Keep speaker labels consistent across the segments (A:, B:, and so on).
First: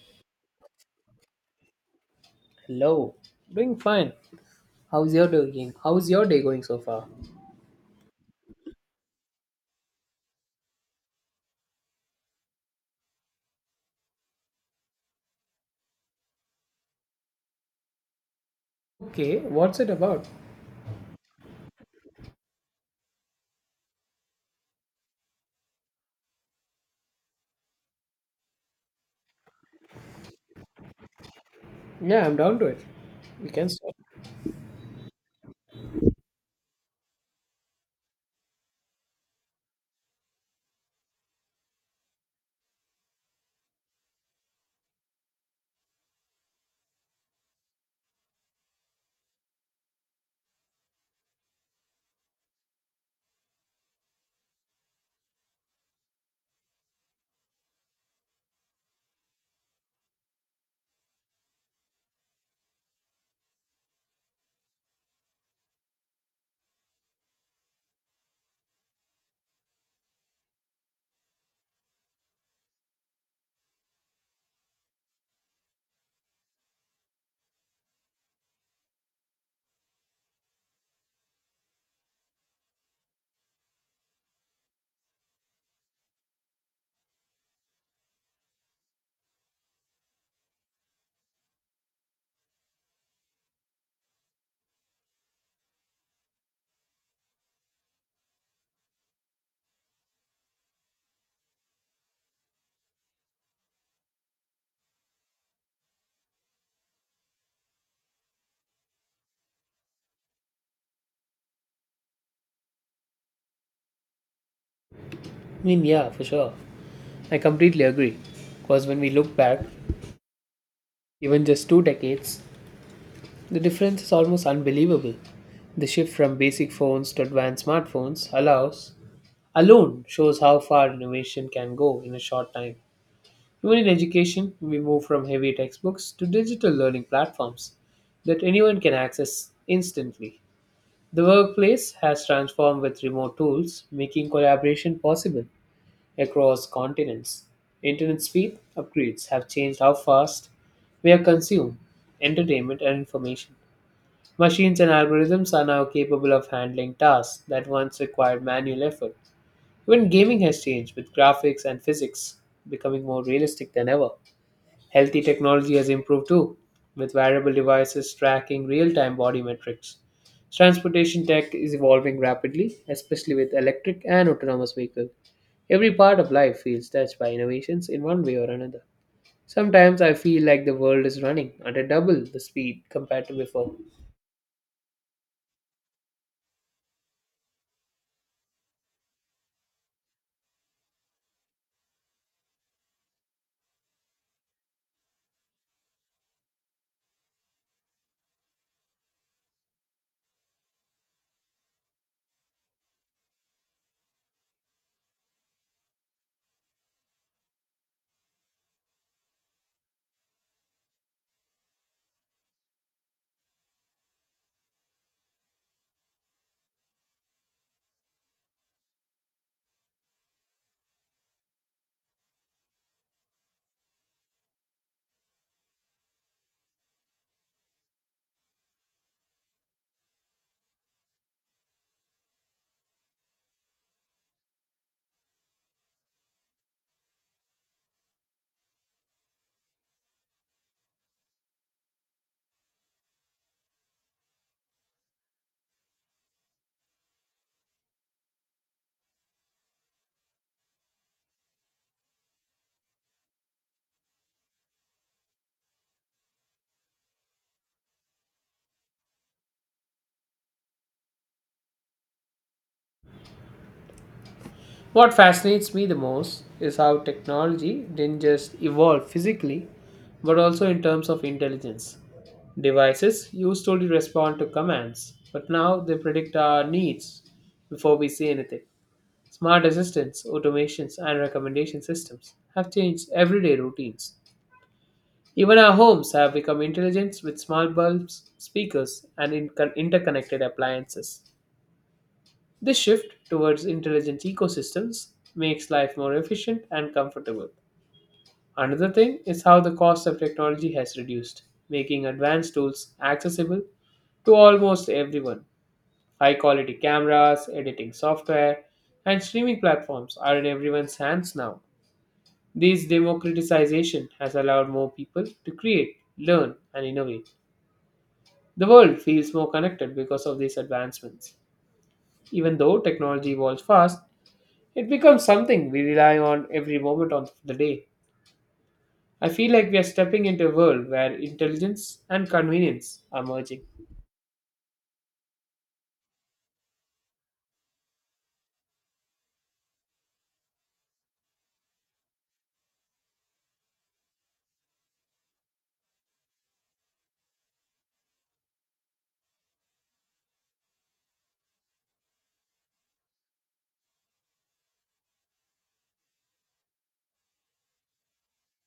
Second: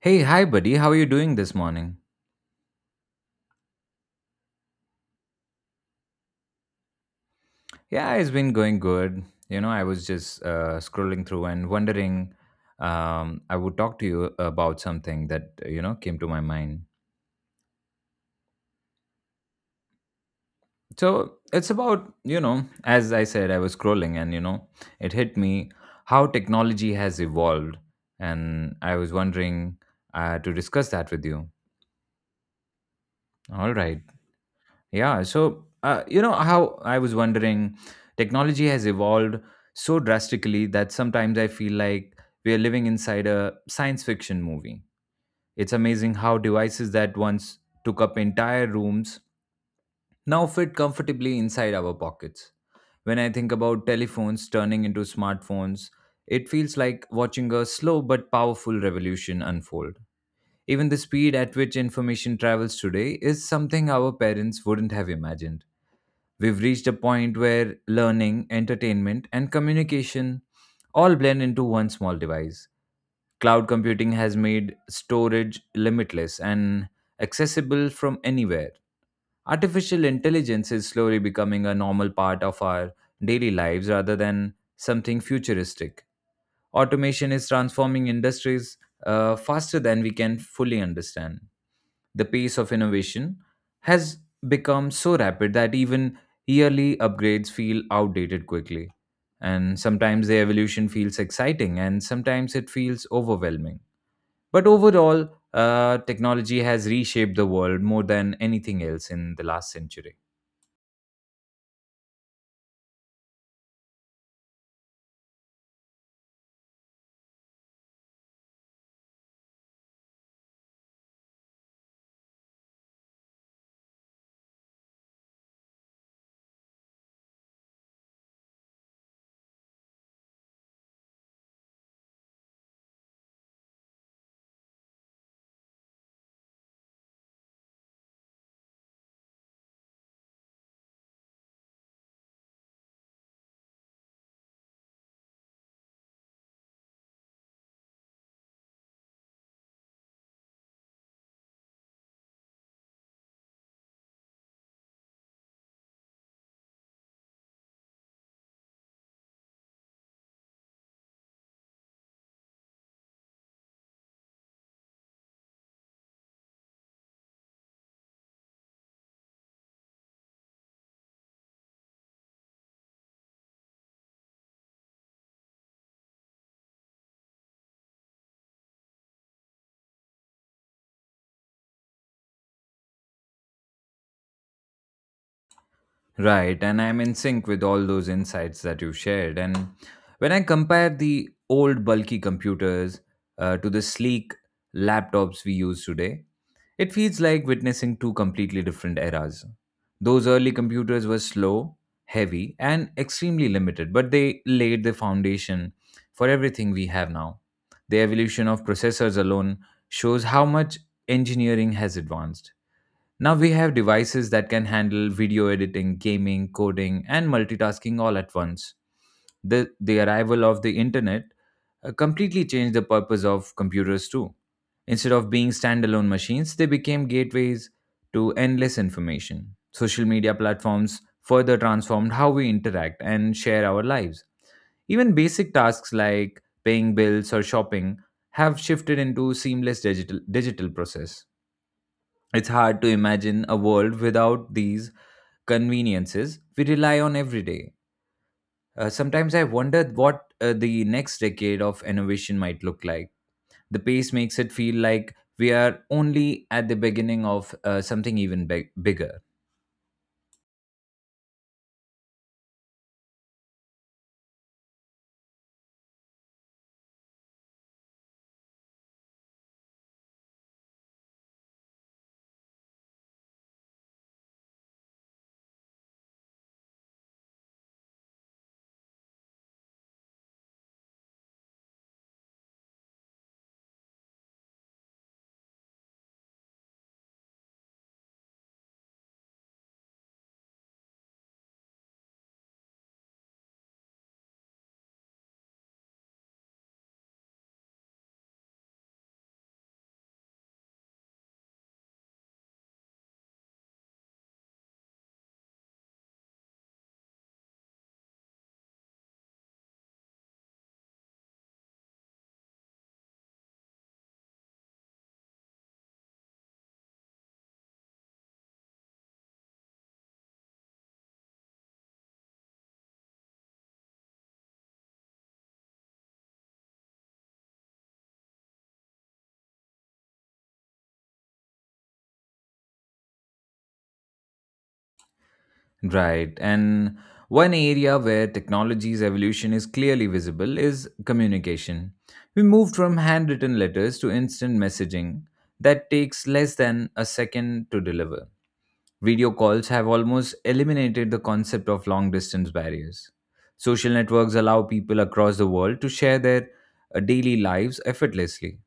A: Hey, hi, buddy. How are you doing this morning?
B: Hello, doing fine. How's your doing? How's your day going so far?
A: Yeah, it's been going good. You know, I was just scrolling through and wondering. I would talk to you about something that you know came to my mind.
B: Okay, what's it about?
A: So it's about you know, as I said, I was scrolling and you know, it hit me how technology has evolved, and I was wondering to discuss that with you.
B: Yeah, I'm down to it. We can
A: All
B: start.
A: right. Yeah. So, you know, how I was wondering, technology has evolved so drastically that sometimes I feel like we are living inside a science fiction movie. It's amazing how devices that once took up entire rooms now fit comfortably inside our pockets. When I think about telephones turning into smartphones, it feels like watching a slow but powerful revolution unfold. Even the speed at which information travels today is something our parents wouldn't have imagined. We've reached a point where learning, entertainment, and communication all blend into one small device. Cloud computing has made storage limitless and accessible from anywhere. Artificial intelligence is slowly becoming a normal part of our daily lives rather than something futuristic. Automation is transforming industries faster than we can fully understand. The pace of innovation has become so rapid that even yearly upgrades feel outdated quickly. And sometimes the evolution feels exciting and sometimes it feels overwhelming. But overall, technology has reshaped the world more than anything else in the last century.
B: I mean, yeah, for sure. I completely agree. Because when we look back, even just two decades, the difference is almost unbelievable. The shift from basic phones to advanced smartphones allows alone shows how far innovation can go in a short time. Even in education, we move from heavy textbooks to digital learning platforms that anyone can access instantly. The workplace has transformed with remote tools, making collaboration possible across continents. Internet speed upgrades have changed how fast we are consumed entertainment and information. Machines and algorithms are now capable of handling tasks that once required manual effort. Even gaming has changed with graphics and physics becoming more realistic than ever. Healthy technology has improved too, with wearable devices tracking real time body metrics. Transportation tech is evolving rapidly, especially with electric and autonomous vehicles. Every part of life feels touched by innovations in one way or another. Sometimes I feel like the world is running at a double the speed compared to before.
A: Right, and I'm in sync with all those insights that you shared. And when I compare the old bulky computers to the sleek laptops we use today, it feels like witnessing two completely different eras. Those early computers were slow, heavy, and extremely limited, but they laid the foundation for everything we have now. The evolution of processors alone shows how much engineering has advanced. Now we have devices that can handle video editing, gaming, coding, and multitasking all at once. The arrival of the internet completely changed the purpose of computers too. Instead of being standalone machines, they became gateways to endless information. Social media platforms further transformed how we interact and share our lives. Even basic tasks like paying bills or shopping have shifted into seamless digital process. It's hard to imagine a world without these conveniences we rely on every day. Sometimes I wonder what the next decade of innovation might look like. The pace makes it feel like we are only at the beginning of something even bigger.
B: What fascinates me the most is how technology didn't just evolve physically, but also in terms of intelligence. Devices used to only respond to commands, but now they predict our needs before we say anything. Smart assistants, automations, and recommendation systems have changed everyday routines. Even our homes have become intelligent with smart bulbs, speakers, and interconnected appliances. This shift towards intelligent ecosystems makes life more efficient and comfortable. Another thing is how the cost of technology has reduced, making advanced tools accessible to almost everyone. High quality cameras, editing software, and streaming platforms are in everyone's hands now. This democratization has allowed more people to create, learn, and innovate. The world feels more connected because of these advancements. Even though technology evolves fast, it becomes something we rely on every moment of the day. I feel like we are stepping into a world where intelligence and convenience are merging.
A: Right. And one area where technology's evolution is clearly visible is communication. We moved from handwritten letters to instant messaging that takes less than a second to deliver. Video calls have almost eliminated the concept of long distance barriers. Social networks allow people across the world to share their daily lives effortlessly.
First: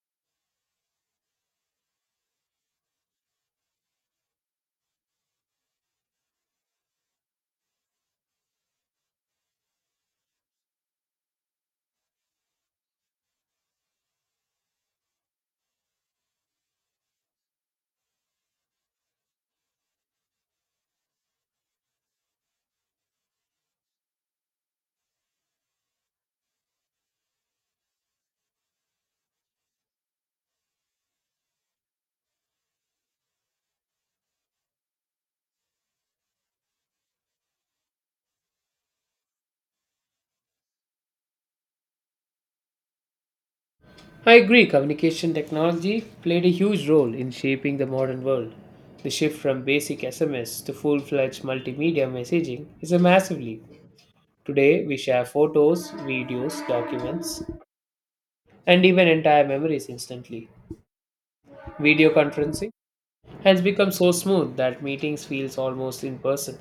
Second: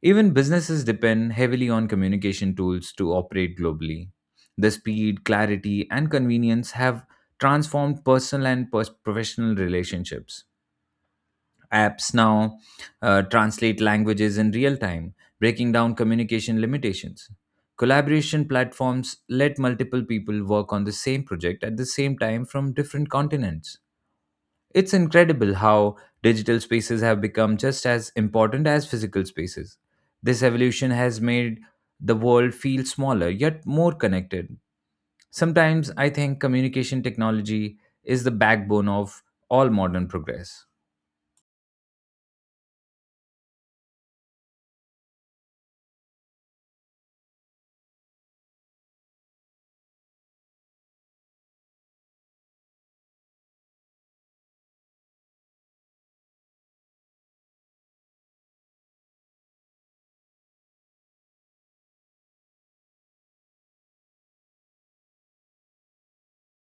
A: Even businesses depend heavily on communication tools to operate globally. The speed, clarity, and convenience have transformed personal and professional relationships. Apps now translate languages in real time, breaking down communication limitations. Collaboration platforms let multiple people work on the same project at the same time from different continents. It's incredible how digital spaces have become just as important as physical spaces. This evolution has made the world feel smaller yet more connected. Sometimes I think communication technology is the backbone of all modern progress.
B: I agree, communication technology played a huge role in shaping the modern world. The shift from basic SMS to full fledged multimedia messaging is a massive leap. Today, we share photos, videos, documents, and even entire memories instantly. Video conferencing has become so smooth that meetings feels almost in person.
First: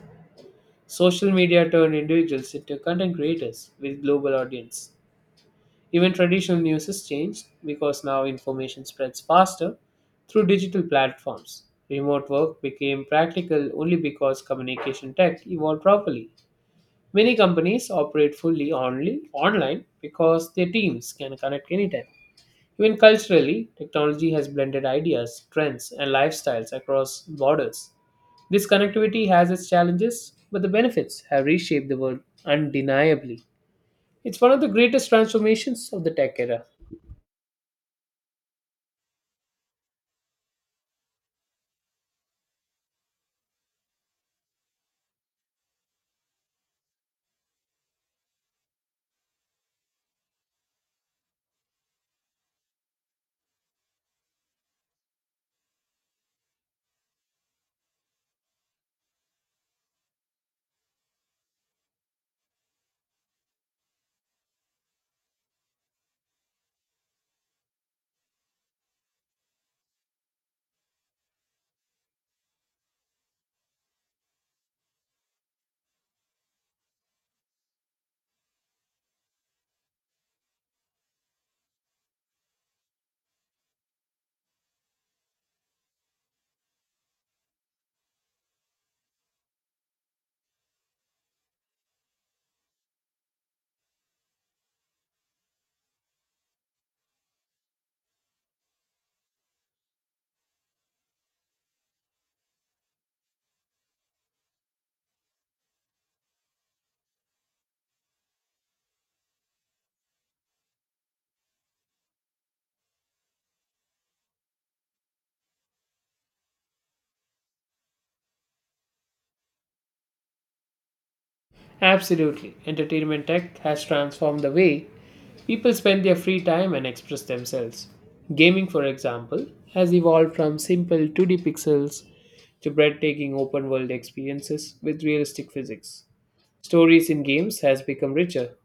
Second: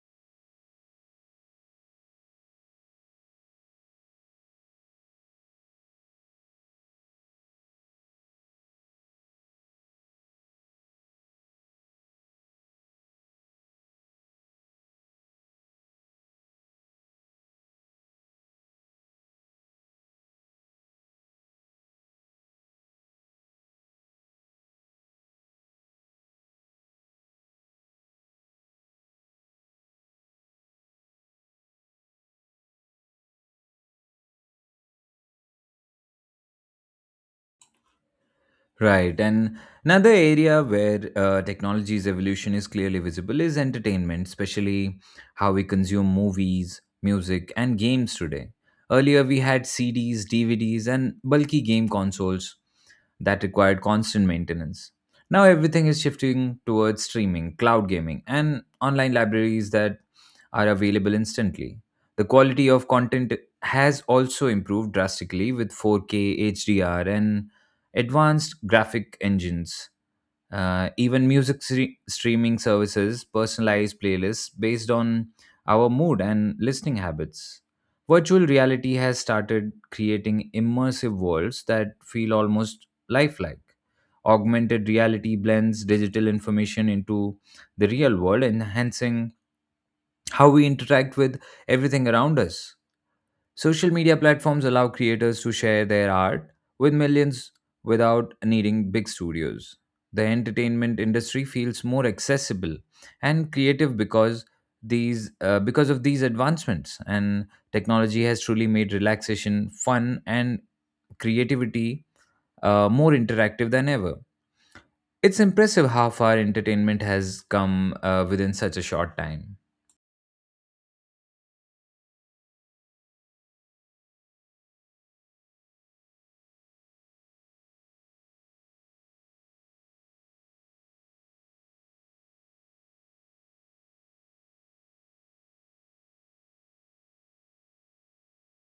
B: Social media turned individuals into content creators with global audience. Even traditional news has changed because now information spreads faster through digital platforms. Remote work became practical only because communication tech evolved properly. Many companies operate fully only online because their teams can connect anytime. Even culturally, technology has blended ideas, trends, and lifestyles across borders. This connectivity has its challenges, but the benefits have reshaped the world undeniably. It's one of the greatest transformations of the tech era.
A: Right. And another area where technology's evolution is clearly visible is entertainment, especially how we consume movies, music, and games today. Earlier, we had CDs, DVDs, and bulky game consoles that required constant maintenance. Now, everything is shifting towards streaming, cloud gaming, and online libraries that are available instantly. The quality of content has also improved drastically with 4K, HDR, and advanced graphic engines. Even music streaming services personalized playlists based on our mood and listening habits. Virtual reality has started creating immersive worlds that feel almost lifelike. Augmented reality blends digital information into the real world, enhancing how we interact with everything around us. Social media platforms allow creators to share their art with millions without needing big studios. The entertainment industry feels more accessible and creative because these because of these advancements, and technology has truly made relaxation fun and creativity more interactive than ever. It's impressive how far entertainment has come within such a short time.
B: Absolutely, entertainment tech has transformed the way people spend their free time and express themselves. Gaming, for example, has evolved from simple 2D pixels to breathtaking open world experiences with realistic physics. Stories in games has become richer,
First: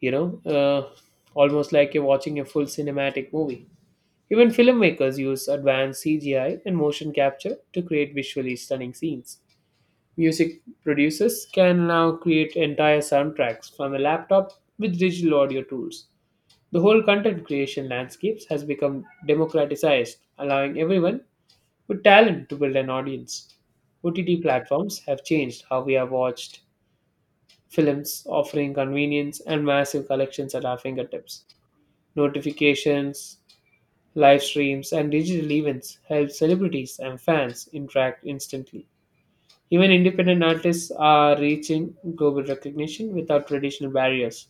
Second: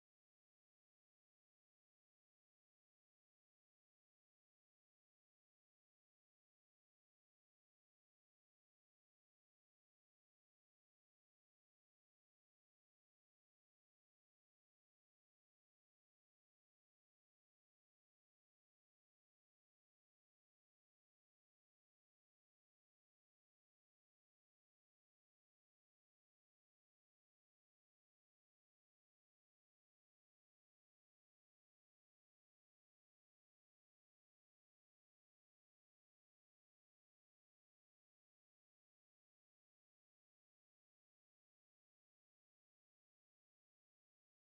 B: you know, uh, almost like you're watching a full cinematic movie. Even filmmakers use advanced CGI and motion capture to create visually stunning scenes. Music producers can now create entire soundtracks from a laptop with digital audio tools. The whole content creation landscapes has become democratized, allowing everyone with talent to build an audience. OTT platforms have changed how we have watched films, offering convenience and massive collections at our fingertips. Notifications, live streams and digital events help celebrities and fans interact instantly. Even independent artists are reaching global recognition without traditional barriers.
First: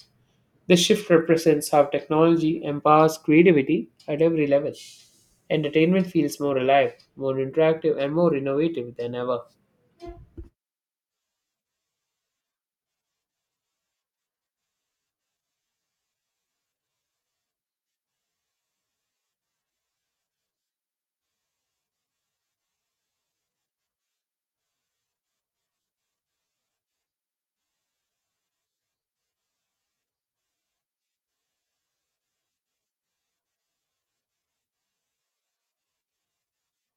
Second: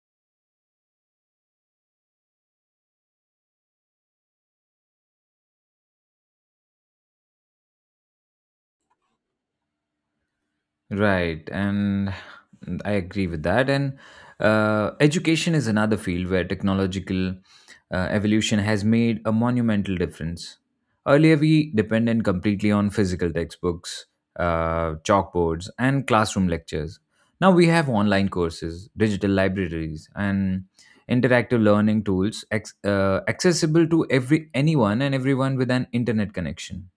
B: This shift represents how technology empowers creativity at every level. Entertainment feels more alive, more interactive, and more innovative than ever.
A: Right, and I agree with that. And education is another field where technological evolution has made a monumental difference. Earlier, we depended completely on physical textbooks, chalkboards, and classroom lectures. Now we have online courses, digital libraries, and interactive learning tools accessible to every anyone and everyone with an internet connection.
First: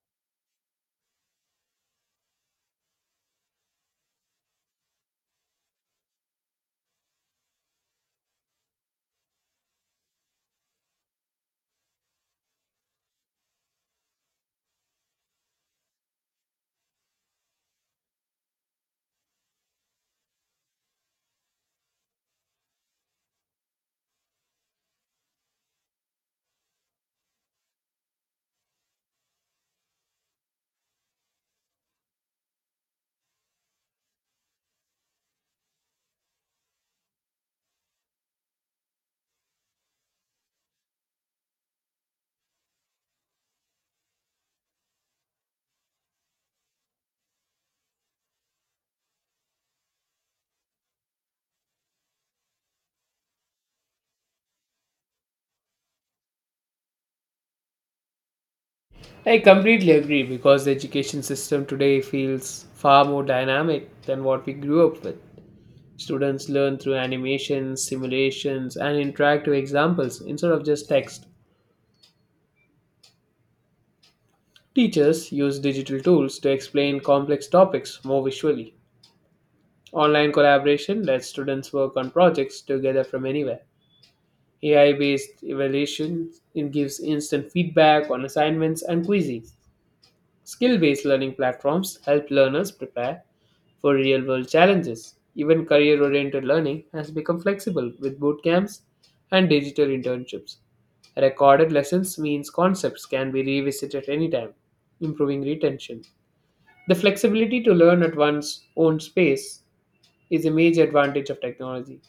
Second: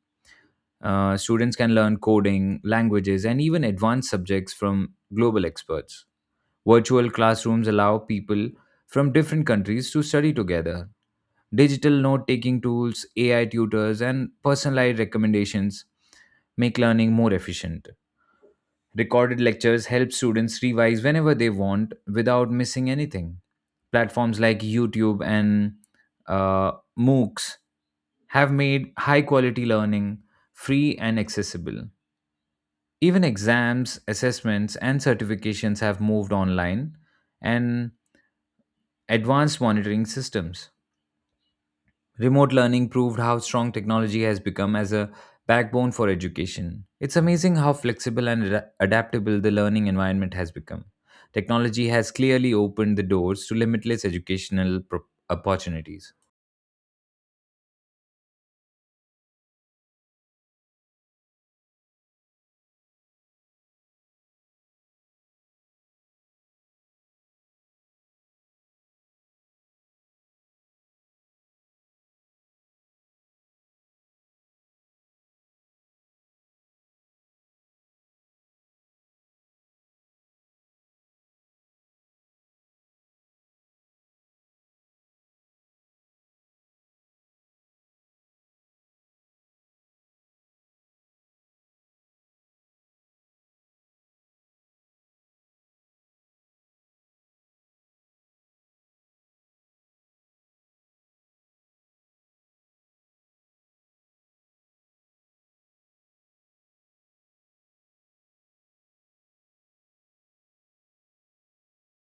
A: Students can learn coding, languages, and even advanced subjects from global experts. Virtual classrooms allow people from different countries to study together. Digital note taking tools, AI tutors, and personalized recommendations make learning more efficient. Recorded lectures help students revise whenever they want without missing anything. Platforms like YouTube and uh, MOOCs have made high quality learning free and accessible. Even exams, assessments, and certifications have moved online and advanced monitoring systems. Remote learning proved how strong technology has become as a backbone for education. It's amazing how flexible and adaptable the learning environment has become. Technology has clearly opened the doors to limitless educational opportunities.
B: I completely agree because the education system today feels far more dynamic than what we grew up with. Students learn through animations, simulations, and interactive examples instead of just text. Teachers use digital tools to explain complex topics more visually. Online collaboration lets students work on projects together from anywhere. AI based evaluation it gives instant feedback on assignments and quizzes. Skill based learning platforms help learners prepare for real world challenges. Even career oriented learning has become flexible with boot camps and digital internships. Recorded lessons means concepts can be revisited anytime, improving retention. The flexibility to learn at one's own space is a major advantage of technology.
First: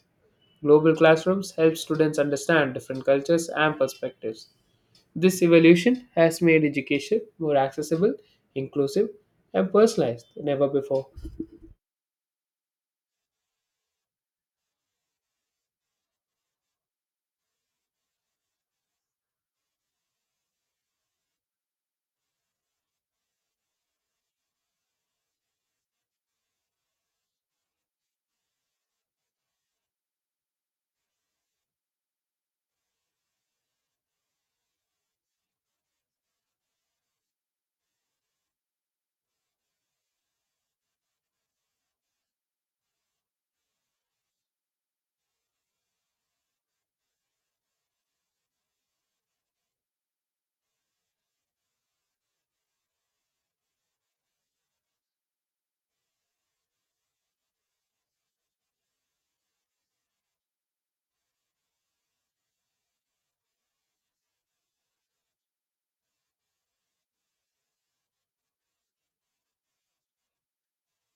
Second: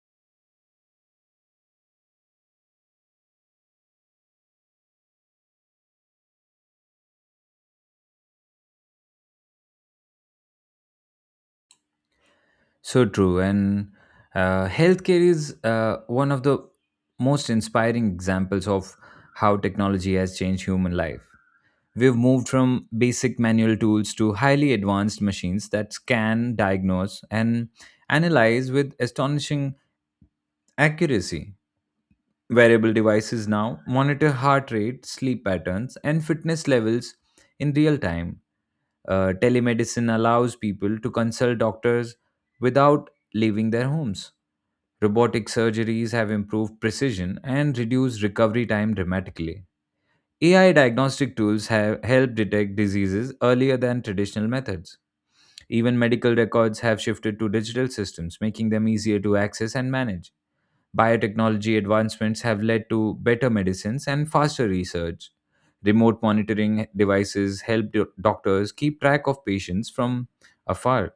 B: Global classrooms help students understand different cultures and perspectives. This evolution has made education more accessible, inclusive, and personalized than ever before.
A: So true. And healthcare is one of the most inspiring examples of how technology has changed human life. We've moved from basic manual tools to highly advanced machines that scan, diagnose, and analyze with astonishing accuracy. Wearable devices now monitor heart rate, sleep patterns, and fitness levels in real time. Telemedicine allows people to consult doctors without leaving their homes. Robotic surgeries have improved precision and reduced recovery time dramatically. AI diagnostic tools have helped detect diseases earlier than traditional methods. Even medical records have shifted to digital systems, making them easier to access and manage. Biotechnology advancements have led to better medicines and faster research. Remote monitoring devices help doctors keep track of patients from afar,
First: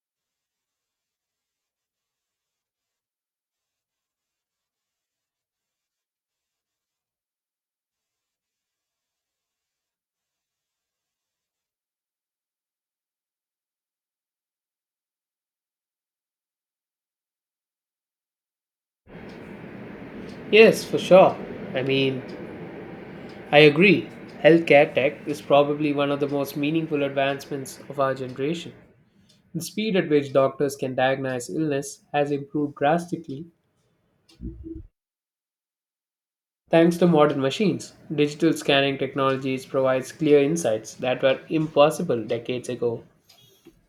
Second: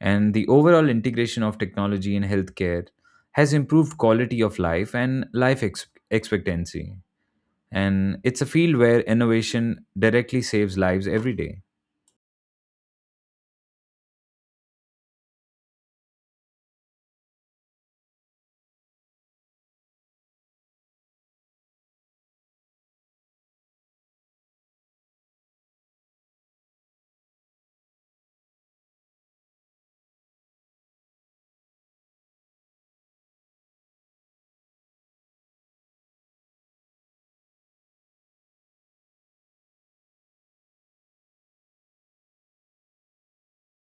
A: and the overall integration of technology in healthcare has improved quality of life and life expectancy. And it's a field where innovation directly saves lives every day.
B: Yes, for sure. I mean, I agree. Healthcare tech is probably one of the most meaningful advancements of our generation. The speed at which doctors can diagnose illness has improved drastically thanks to modern machines. Digital scanning technologies provides clear insights that were impossible decades ago.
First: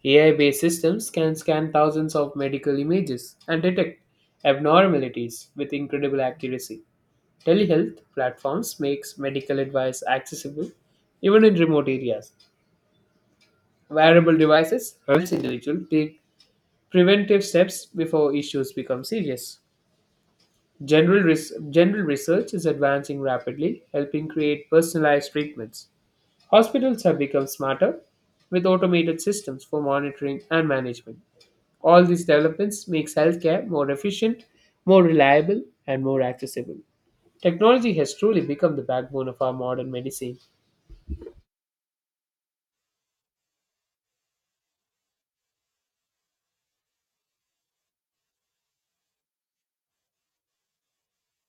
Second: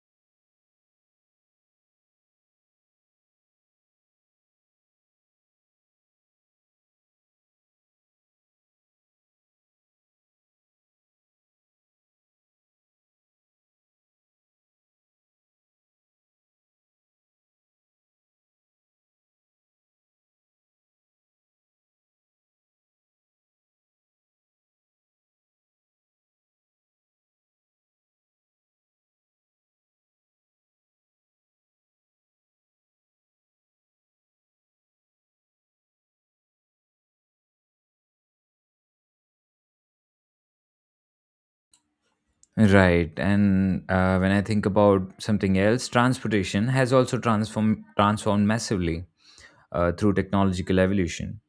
B: AI based systems can scan thousands of medical images and detect abnormalities with incredible accuracy. Telehealth platforms makes medical advice accessible even in remote areas. Wearable devices helps individuals take preventive steps before issues become serious. General research is advancing rapidly, helping create personalized treatments. Hospitals have become smarter with automated systems for monitoring and management. All these developments makes healthcare more efficient, more reliable, and more accessible. Technology has truly become the backbone of our modern medicine.
A: Right, and when I think about something else, transportation has also transformed massively through technological evolution.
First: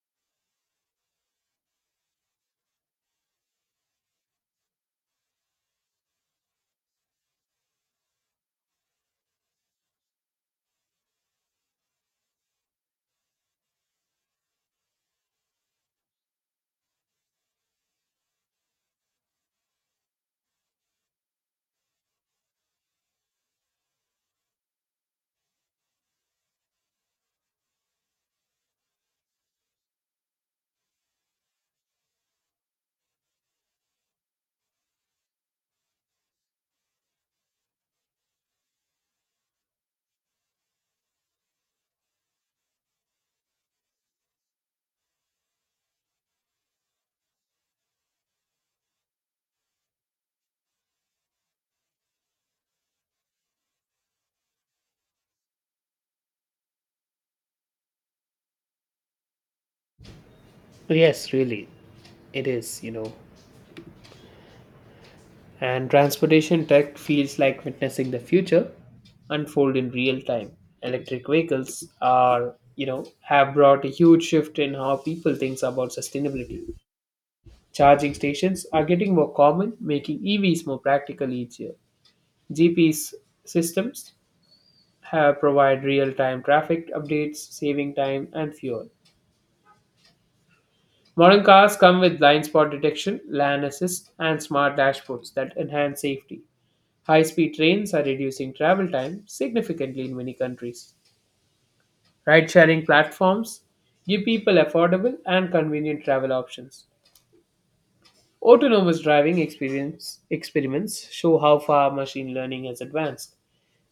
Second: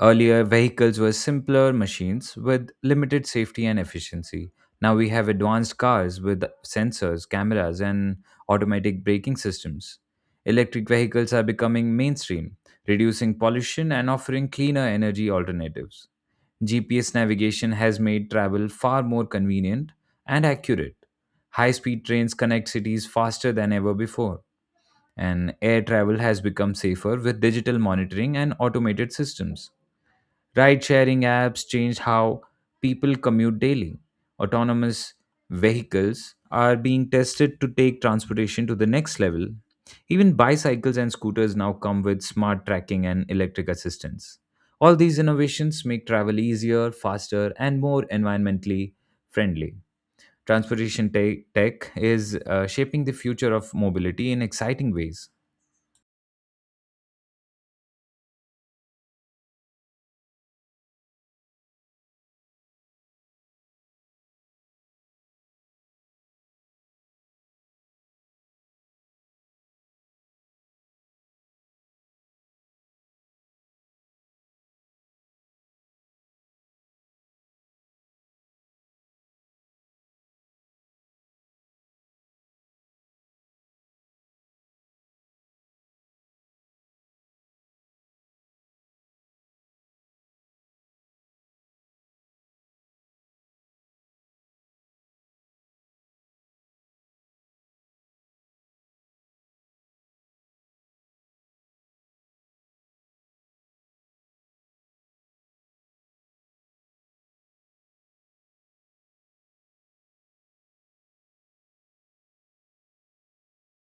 A: Earlier vehicles were simpler machines with limited safety and efficiency. Now we have advanced cars with sensors, cameras, and automatic braking systems. Electric vehicles are becoming mainstream, reducing pollution and offering cleaner energy alternatives. GPS navigation has made travel far more convenient and accurate. High speed trains connect cities faster than ever before, and air travel has become safer with digital monitoring and automated systems. Ride sharing apps change how people commute daily. Autonomous vehicles are being tested to take transportation to the next level. Even bicycles and scooters now come with smart tracking and electric assistance. All these innovations make travel easier, faster, and more environmentally friendly. Transportation tech is shaping the future of mobility in exciting ways.
B: Yes, really, it is. And transportation tech feels like witnessing the future unfold in real time. Electric vehicles have brought a huge shift in how people think about sustainability. Charging stations are getting more common, making EVs more practical each year. GPS systems have provide real-time traffic updates, saving time and fuel. Modern cars come with blind spot detection, lane assist, and smart dashboards that enhance safety. High-speed trains are reducing travel time significantly in many countries. Ride-sharing platforms give people affordable and convenient travel options. Autonomous driving experience experiments show how far machine learning has advanced.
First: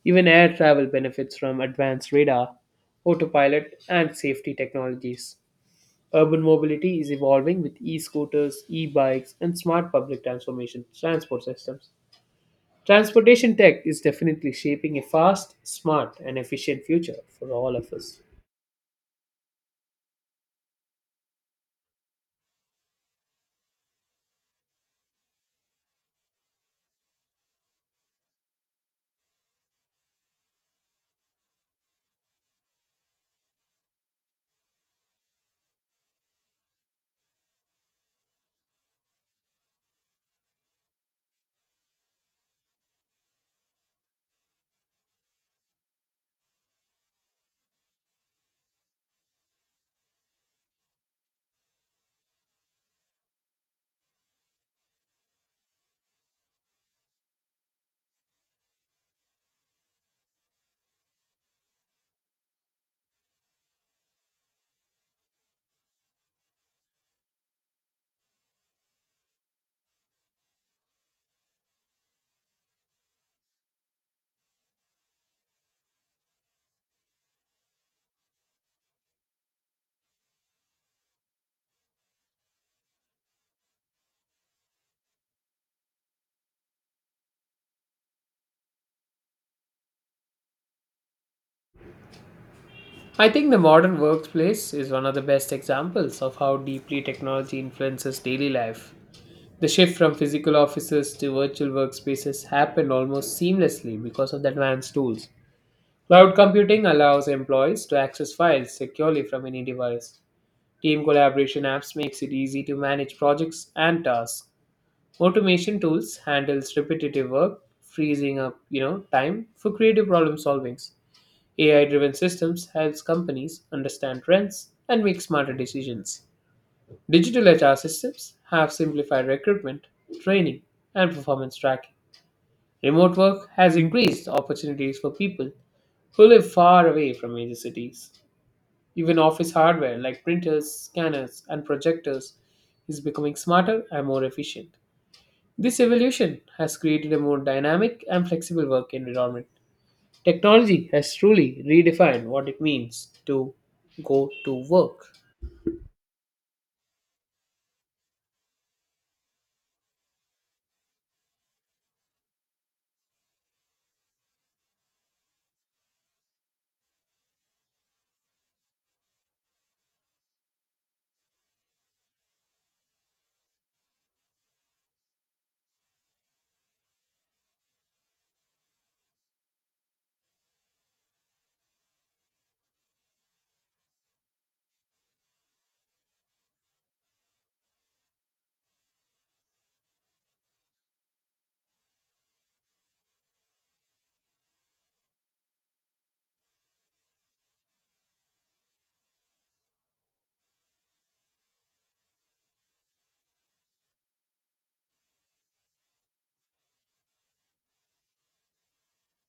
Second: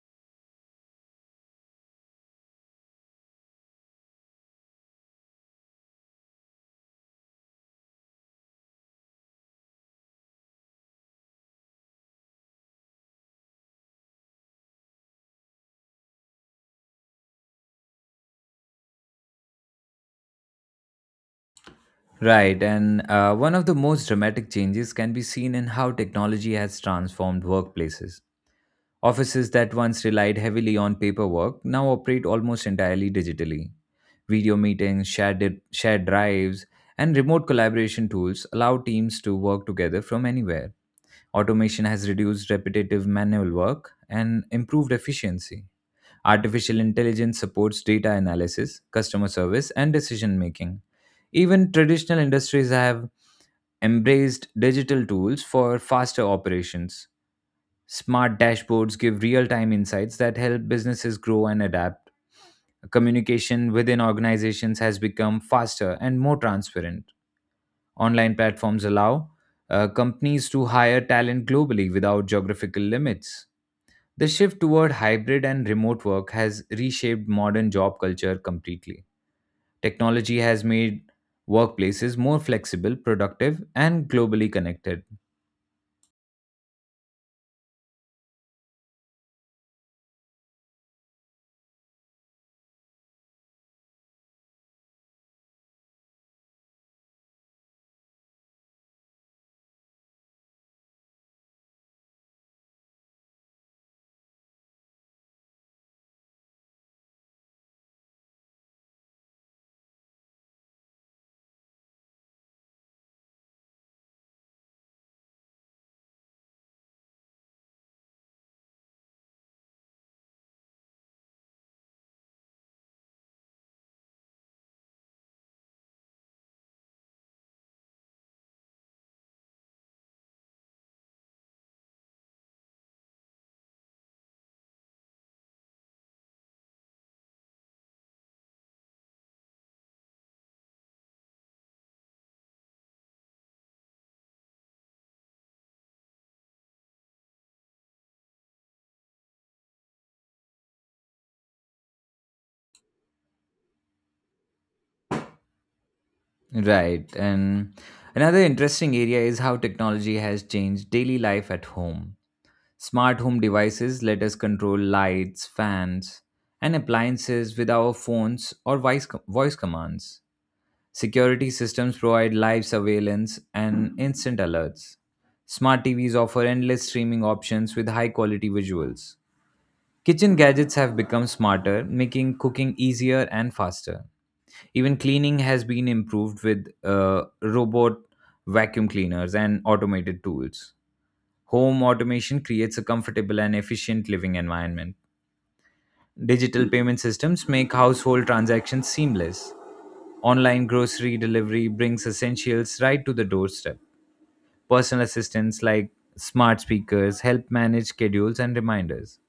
B: Even air travel benefits from advanced radar, autopilot, and safety technologies. Urban mobility is evolving with e-scooters, e-bikes, and smart public transformation transport systems. Transportation tech is definitely shaping a fast, smart, and efficient future for all of us.
A: Right, and one of the most dramatic changes can be seen in how technology has transformed workplaces. Offices that once relied heavily on paperwork now operate almost entirely digitally. Video meetings, shared drives, and remote collaboration tools allow teams to work together from anywhere. Automation has reduced repetitive manual work and improved efficiency. Artificial intelligence supports data analysis, customer service, and decision making. Even traditional industries have embraced digital tools for faster operations. Smart dashboards give real time insights that help businesses grow and adapt. Communication within organizations has become faster and more transparent. Online platforms allow companies to hire talent globally without geographical limits. The shift toward hybrid and remote work has reshaped modern job culture completely. Technology has made workplaces more flexible, productive, and globally connected.
B: I think the modern workplace is one of the best examples of how deeply technology influences daily life. The shift from physical offices to virtual workspaces happened almost seamlessly because of the advanced tools. Cloud computing allows employees to access files securely from any device. Team collaboration apps makes it easy to manage projects and tasks. Automation tools handles repetitive work, freezing up, you know, time for creative problem solving. AI-driven systems helps companies understand trends and make smarter decisions. Digital HR systems have simplified recruitment, training, and performance tracking. Remote work has increased opportunities for people who live far away from major cities. Even office hardware like printers, scanners, and projectors is becoming smarter and more efficient. This evolution has created a more dynamic and flexible work environment. Technology has truly redefined what it means to go to work.
A: Right. And another interesting area is how technology has changed daily life at home. Smart home devices let us control lights, fans, and appliances with our phones or voice commands. Security systems provide live surveillance and instant alerts. Smart TVs offer endless streaming options with high quality visuals. Kitchen gadgets have become smarter, making cooking easier and faster. Even cleaning has been improved with robot vacuum cleaners and automated tools. Home automation creates a comfortable and efficient living environment. Digital payment systems make household transactions seamless. Online grocery delivery brings essentials right to the doorstep. Personal assistants like smart speakers help manage schedules and reminders.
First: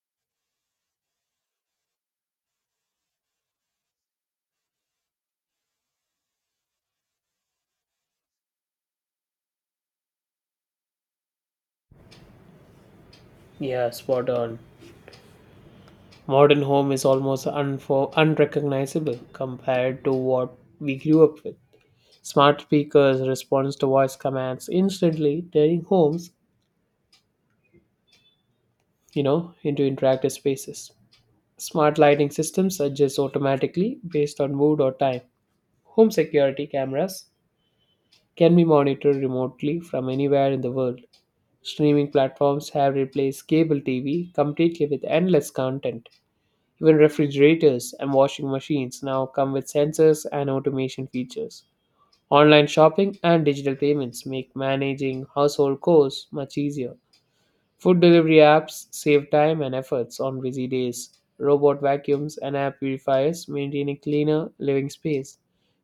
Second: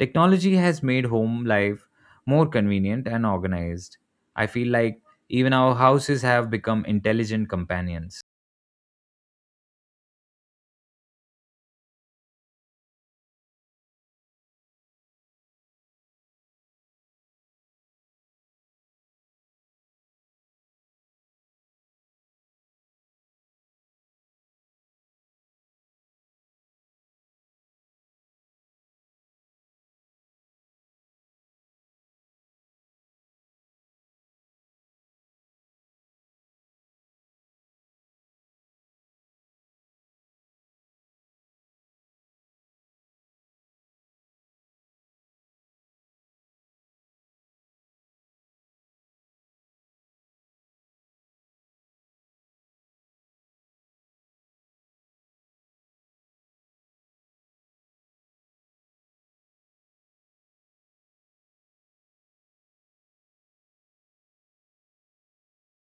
A: Technology has made home life more convenient and organized. I feel like even our houses have become intelligent companions.
B: Yeah, spot on. Modern home is almost unrecognizable compared to what we grew up with. Smart speakers responds to voice commands instantly, turning homes, you know, into interactive spaces. Smart lighting systems adjust automatically based on mood or time. Home security cameras can be monitored remotely from anywhere in the world. Streaming platforms have replaced cable TV completely with endless content. Even refrigerators and washing machines now come with sensors and automation features. Online shopping and digital payments make managing household chores much easier. Food delivery apps save time and efforts on busy days. Robot vacuums and air purifiers maintain a cleaner living space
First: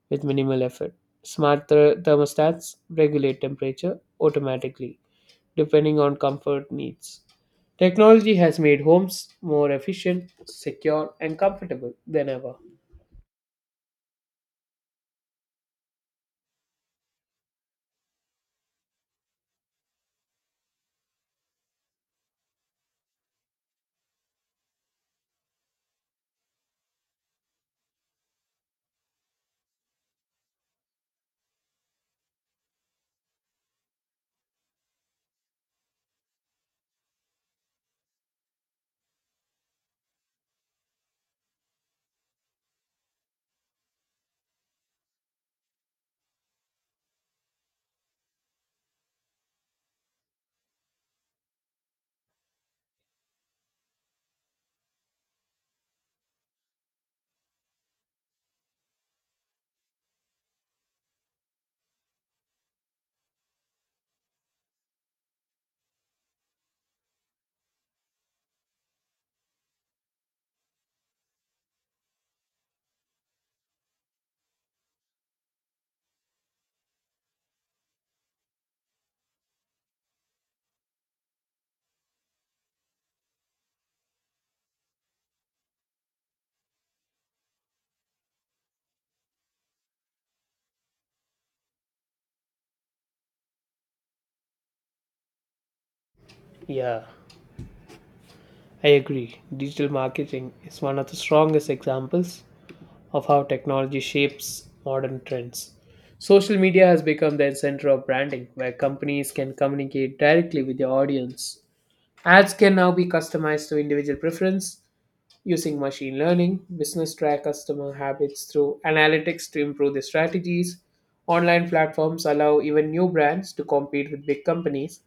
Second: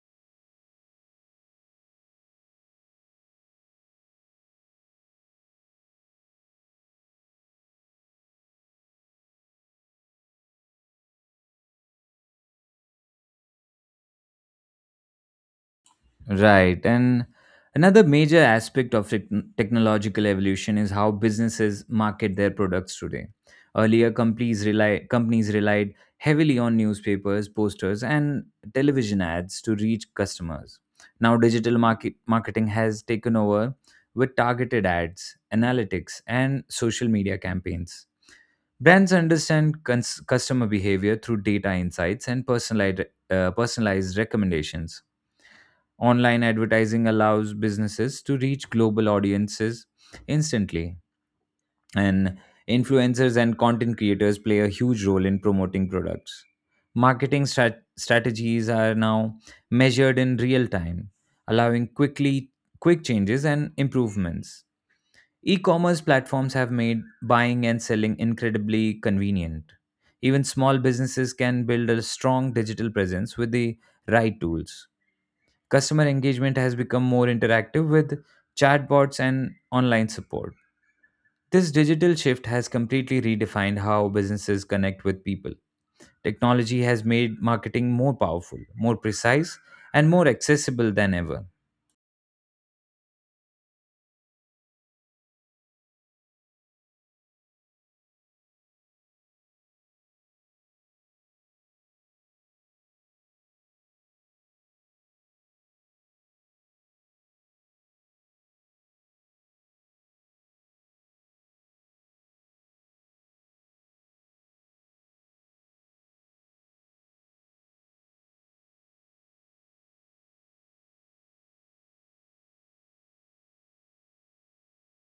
B: with minimal effort. Smart thermostats regulate temperature automatically, depending on comfort needs. Technology has made homes more efficient, secure, and comfortable than ever.
A: Right. And another major aspect of technological evolution is how businesses market their products today. Earlier, companies relied heavily on newspapers, posters, and television ads to reach customers. Now, marketing has taken over with targeted ads, analytics, and social media campaigns. Brands understand customer behavior through data insights and personalized recommendations. Online advertising allows businesses to reach global audiences instantly, and influencers and content creators play a huge role in promoting products. Marketing strategies are now measured in real time, allowing quick changes and improvements. E-commerce platforms have made buying and selling incredibly convenient. Even small businesses can build a strong digital presence with the right tools. Customer engagement has become more interactive with chatbots and online support. This digital shift has completely redefined how businesses connect with people. Technology has made marketing more powerful, more precise, and more accessible than ever.
B: Yeah, I agree. Digital marketing is one of the strongest examples of how technology shapes modern trends. Social media has become their center of branding, where companies can communicate directly with their audience. Ads can now be customized to individual preference using machine learning. Business track customer habits through analytics to improve their strategies. Online platforms allow even new brands to compete with big companies.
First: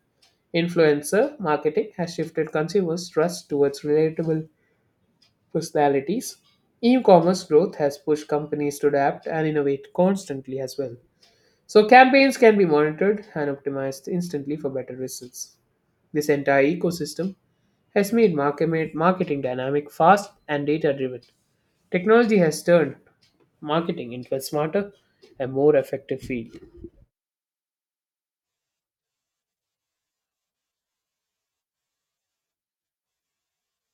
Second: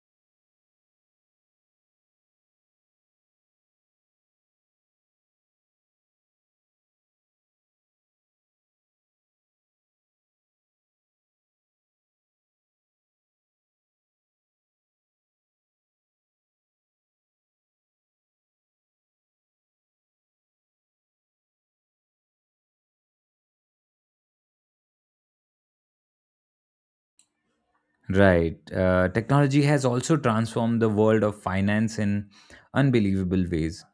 B: Influencer marketing has shifted consumers' trust towards relatable personalities. E-commerce growth has pushed companies to adapt and innovate constantly as well. So campaigns can be monitored and optimized instantly for better results. This entire ecosystem has made marketing dynamic, fast, and data-driven. Technology has turned marketing into a smarter and more effective field.
A: Right. Technology has also transformed the world of finance in unbelievable ways.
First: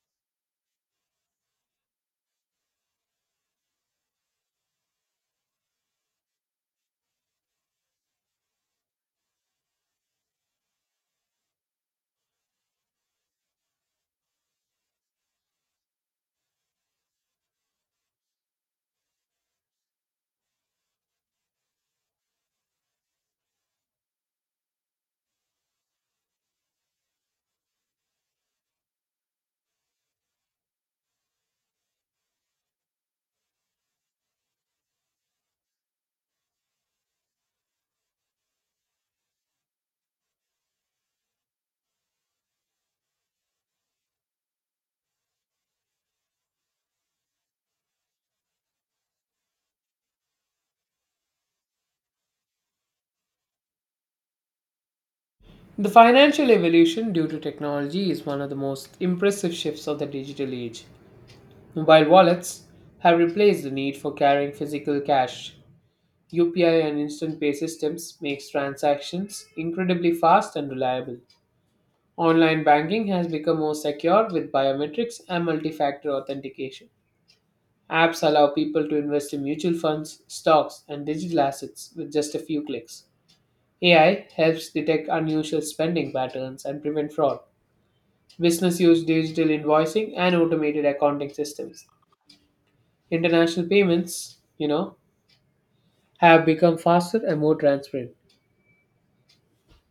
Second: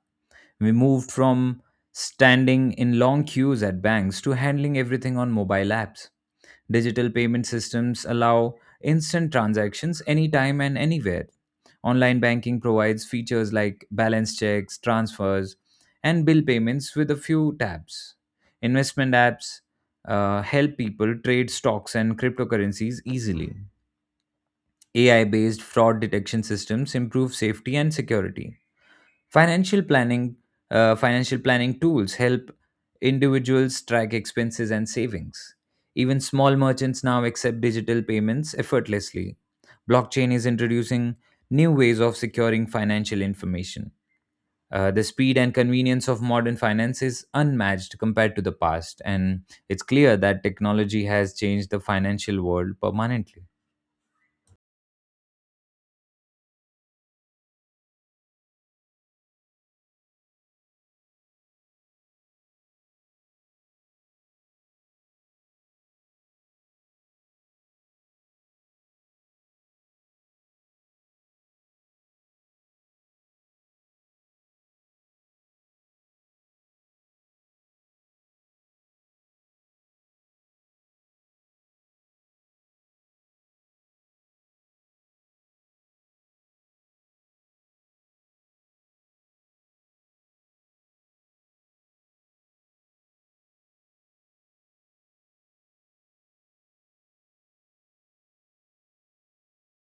A: We moved from standing in long queues at banks to handling everything on mobile apps. Digital payment systems allow instant transactions anytime and anywhere. Online banking provides features like balance checks, transfers, and bill payments with a few taps. Investment apps help people trade stocks and cryptocurrencies easily. AI based fraud detection systems improve safety and security. Financial planning, Financial planning tools help individuals track expenses and savings. Even small merchants now accept digital payments effortlessly. Blockchain is introducing new ways of securing financial information. The speed and convenience of modern finance is unmatched compared to the past, and it's clear that technology has changed the financial world permanently.
B: The financial evolution due to technology is one of the most impressive shifts of the digital age. Mobile wallets have replaced the need for carrying physical cash. UPI and instant pay systems makes transactions incredibly fast and reliable. Online banking has become more secure with biometrics and multi-factor authentication. Apps allow people to invest in mutual funds, stocks, and digital assets with just a few clicks. AI helps detect unusual spending patterns and prevent fraud. Business use digital invoicing and automated accounting systems. International payments, you know, have become faster and more transparent.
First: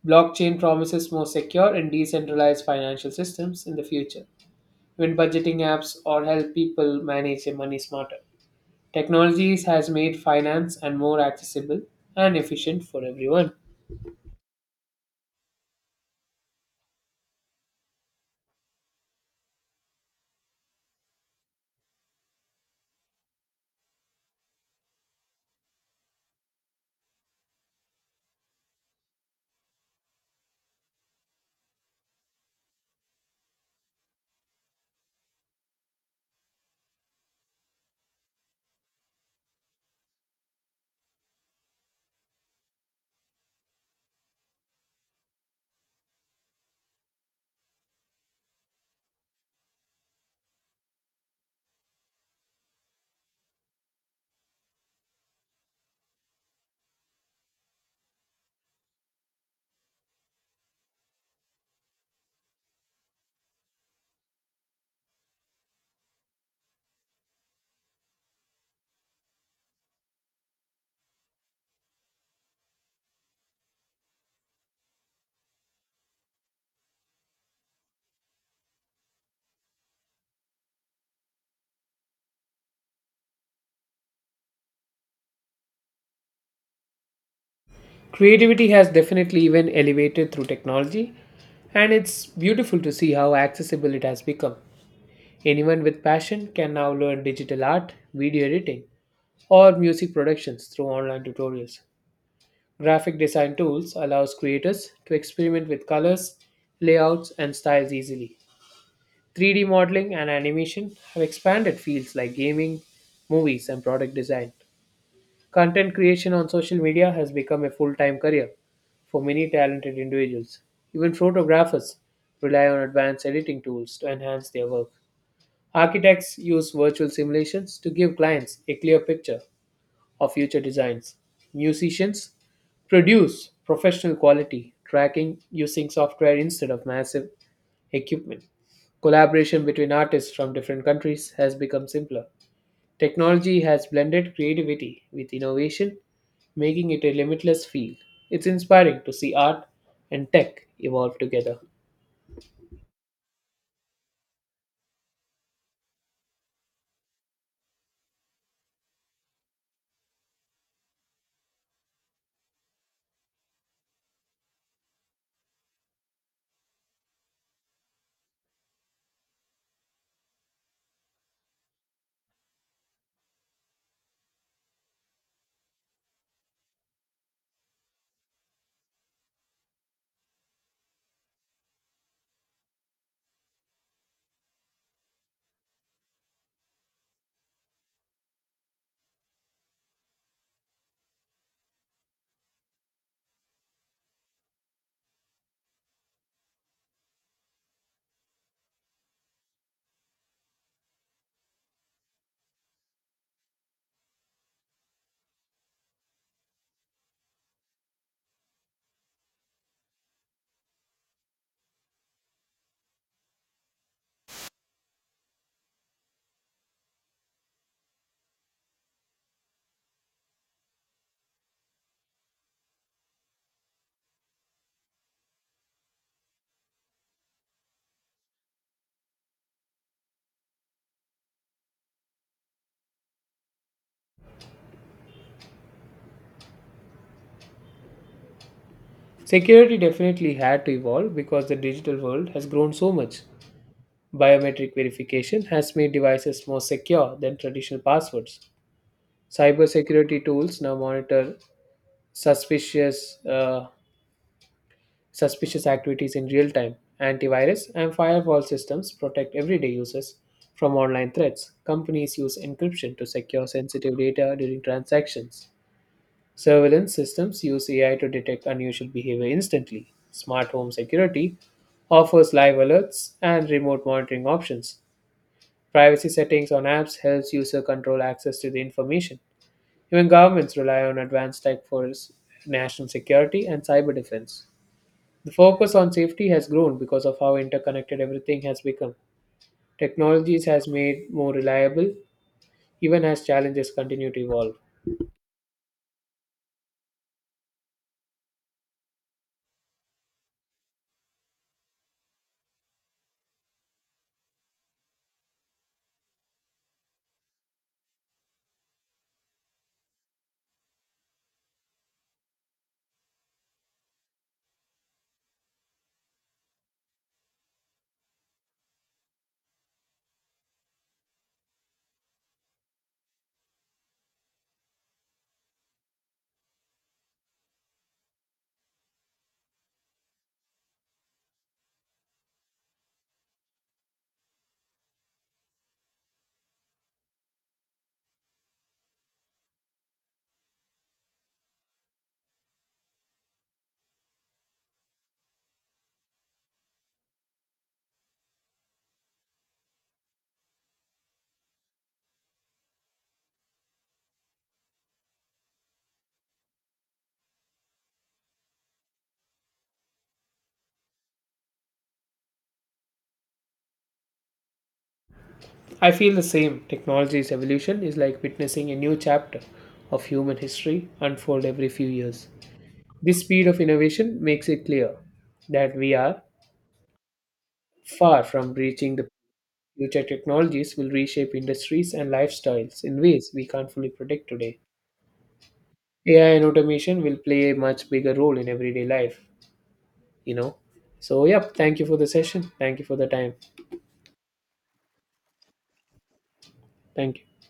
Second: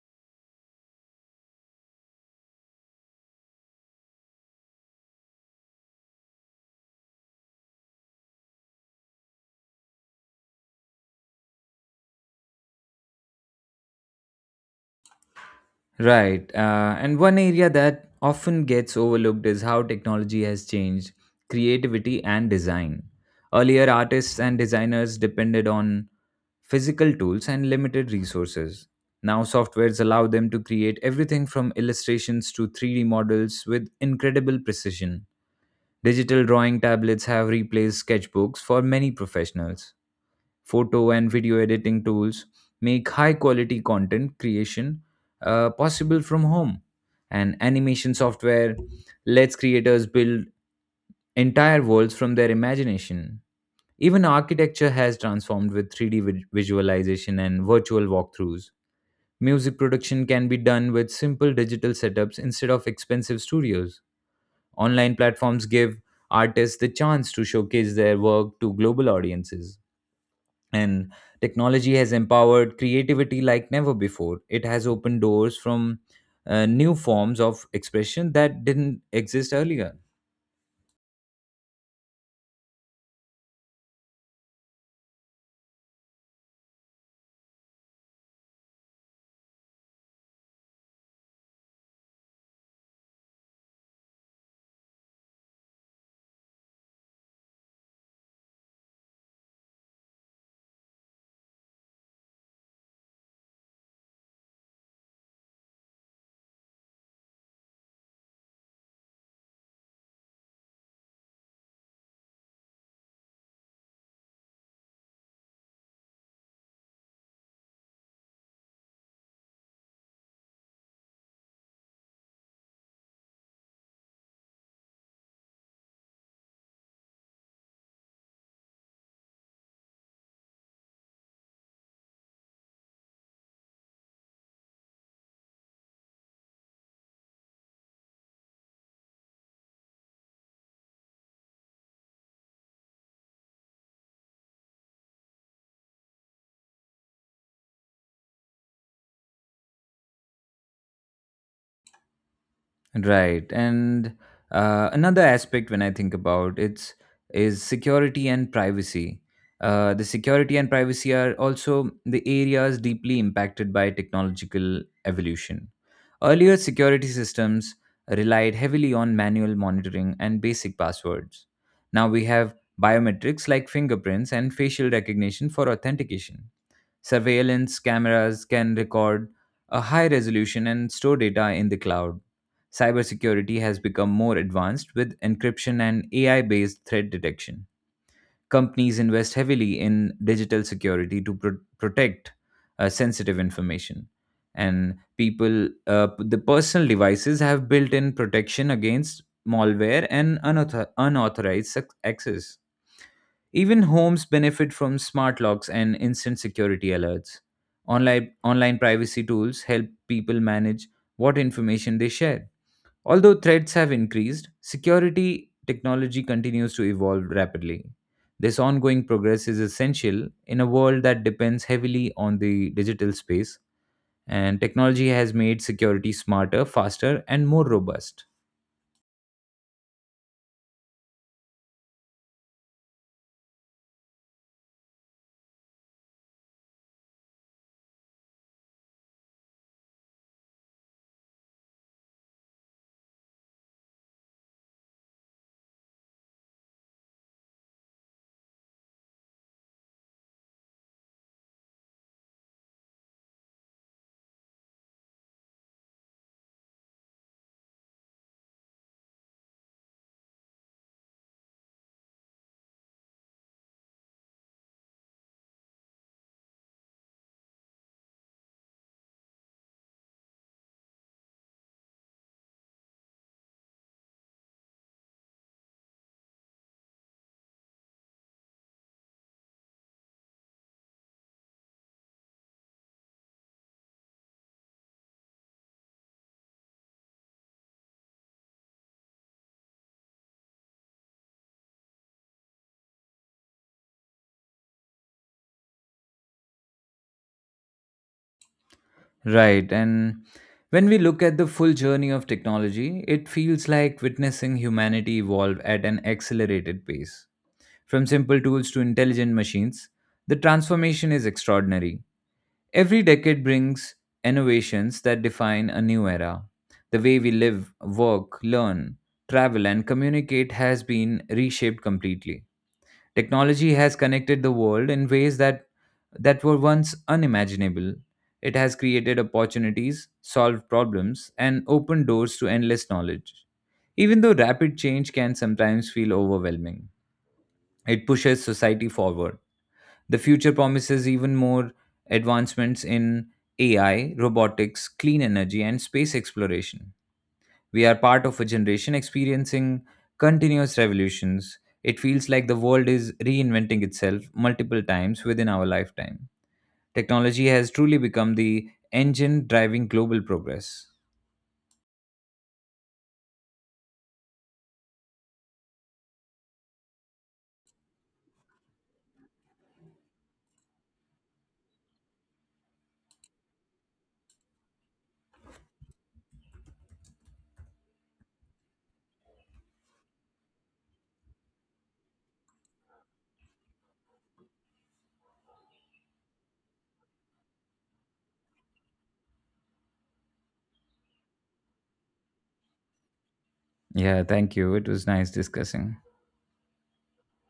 B: Blockchain promises more secure and decentralized financial systems in the future, even budgeting apps or help people manage their money smarter. Technologies has made finance and more accessible and efficient for everyone.
A: Right. And one area that often gets overlooked is how technology has changed creativity and design. Earlier, artists and designers depended on physical tools and limited resources. Now, softwares allow them to create everything from illustrations to 3D models with incredible precision. Digital drawing tablets have replaced sketchbooks for many professionals. Photo and video editing tools make high quality content creation, possible from home. And animation software lets creators build entire worlds from their imagination. Even architecture has transformed with 3D visualization and virtual walkthroughs. Music production can be done with simple digital setups instead of expensive studios. Online platforms give artists the chance to showcase their work to global audiences, and technology has empowered creativity like never before. It has opened doors from, new forms of expression that didn't exist earlier.
B: Creativity has definitely even elevated through technology, and it's beautiful to see how accessible it has become. Anyone with passion can now learn digital art, video editing, or music productions through online tutorials. Graphic design tools allows creators to experiment with colors, layouts, and styles easily. 3D modeling and animation have expanded fields like gaming, movies, and product design. Content creation on social media has become a full-time career for many talented individuals. Even photographers rely on advanced editing tools to enhance their work. Architects use virtual simulations to give clients a clear picture of future designs. Musicians produce professional quality tracking using software instead of massive equipment. Collaboration between artists from different countries has become simpler. Technology has blended creativity with innovation, making it a limitless field. It's inspiring to see art and tech evolve together.
A: Right. And another aspect when I think about it's is security and privacy. The security and privacy are also the areas deeply impacted by technological evolution. Earlier security systems relied heavily on manual monitoring and basic passwords. Now we have biometrics like fingerprints and facial recognition for authentication. Surveillance cameras can record a high resolution and store data in the cloud. Cybersecurity has become more advanced with encryption and AI based threat detection. Companies invest heavily in digital security to protect, sensitive information. And the personal devices have built in protection against malware and unauthorized access. Even homes benefit from smart locks and instant security alerts. Online privacy tools help people manage what information they share. Although threats have increased, security technology continues to evolve rapidly. This ongoing progress is essential in a world that depends heavily on the digital space, and technology has made security smarter, faster, and more robust.
B: Security definitely had to evolve because the digital world has grown so much. Biometric verification has made devices more secure than traditional passwords. Cybersecurity tools now monitor suspicious uh, suspicious activities in real time. Antivirus and firewall systems protect everyday users from online threats. Companies use encryption to secure sensitive data during transactions. Surveillance systems use AI to detect unusual behavior instantly. Smart home security offers live alerts and remote monitoring options. Privacy settings on apps helps user control access to the information. Even governments rely on advanced tech for national security and cyber defense. The focus on safety has grown because of how interconnected everything has become. Technologies has made more reliable even as challenges continue to evolve.
A: Right. And when we look at the full journey of technology, it feels like witnessing humanity evolve at an accelerated pace. From simple tools to intelligent machines, the transformation is extraordinary. Every decade brings innovations that define a new era. The way we live, work, learn, travel, and communicate has been reshaped completely. Technology has connected the world in ways that were once unimaginable. It has created opportunities, solved problems, and opened doors to endless knowledge. Even though rapid change can sometimes feel overwhelming, it pushes society forward. The future promises even more advancements in AI, robotics, clean energy, and space exploration. We are part of a generation experiencing continuous revolutions. It feels like the world is reinventing itself multiple times within our lifetime. Technology has truly become the engine driving global progress.
B: I feel the same. Technology's evolution is like witnessing a new chapter of human history unfold every few years. This speed of innovation makes it clear that we are far from reaching the future. Technologies will reshape industries and lifestyles in ways we can't fully predict today. AI and automation will play a much bigger role in everyday life, you know. So, yep, thank you for the session. Thank you for the time.
A: Yeah, thank you. It was nice discussing.
B: Thank you.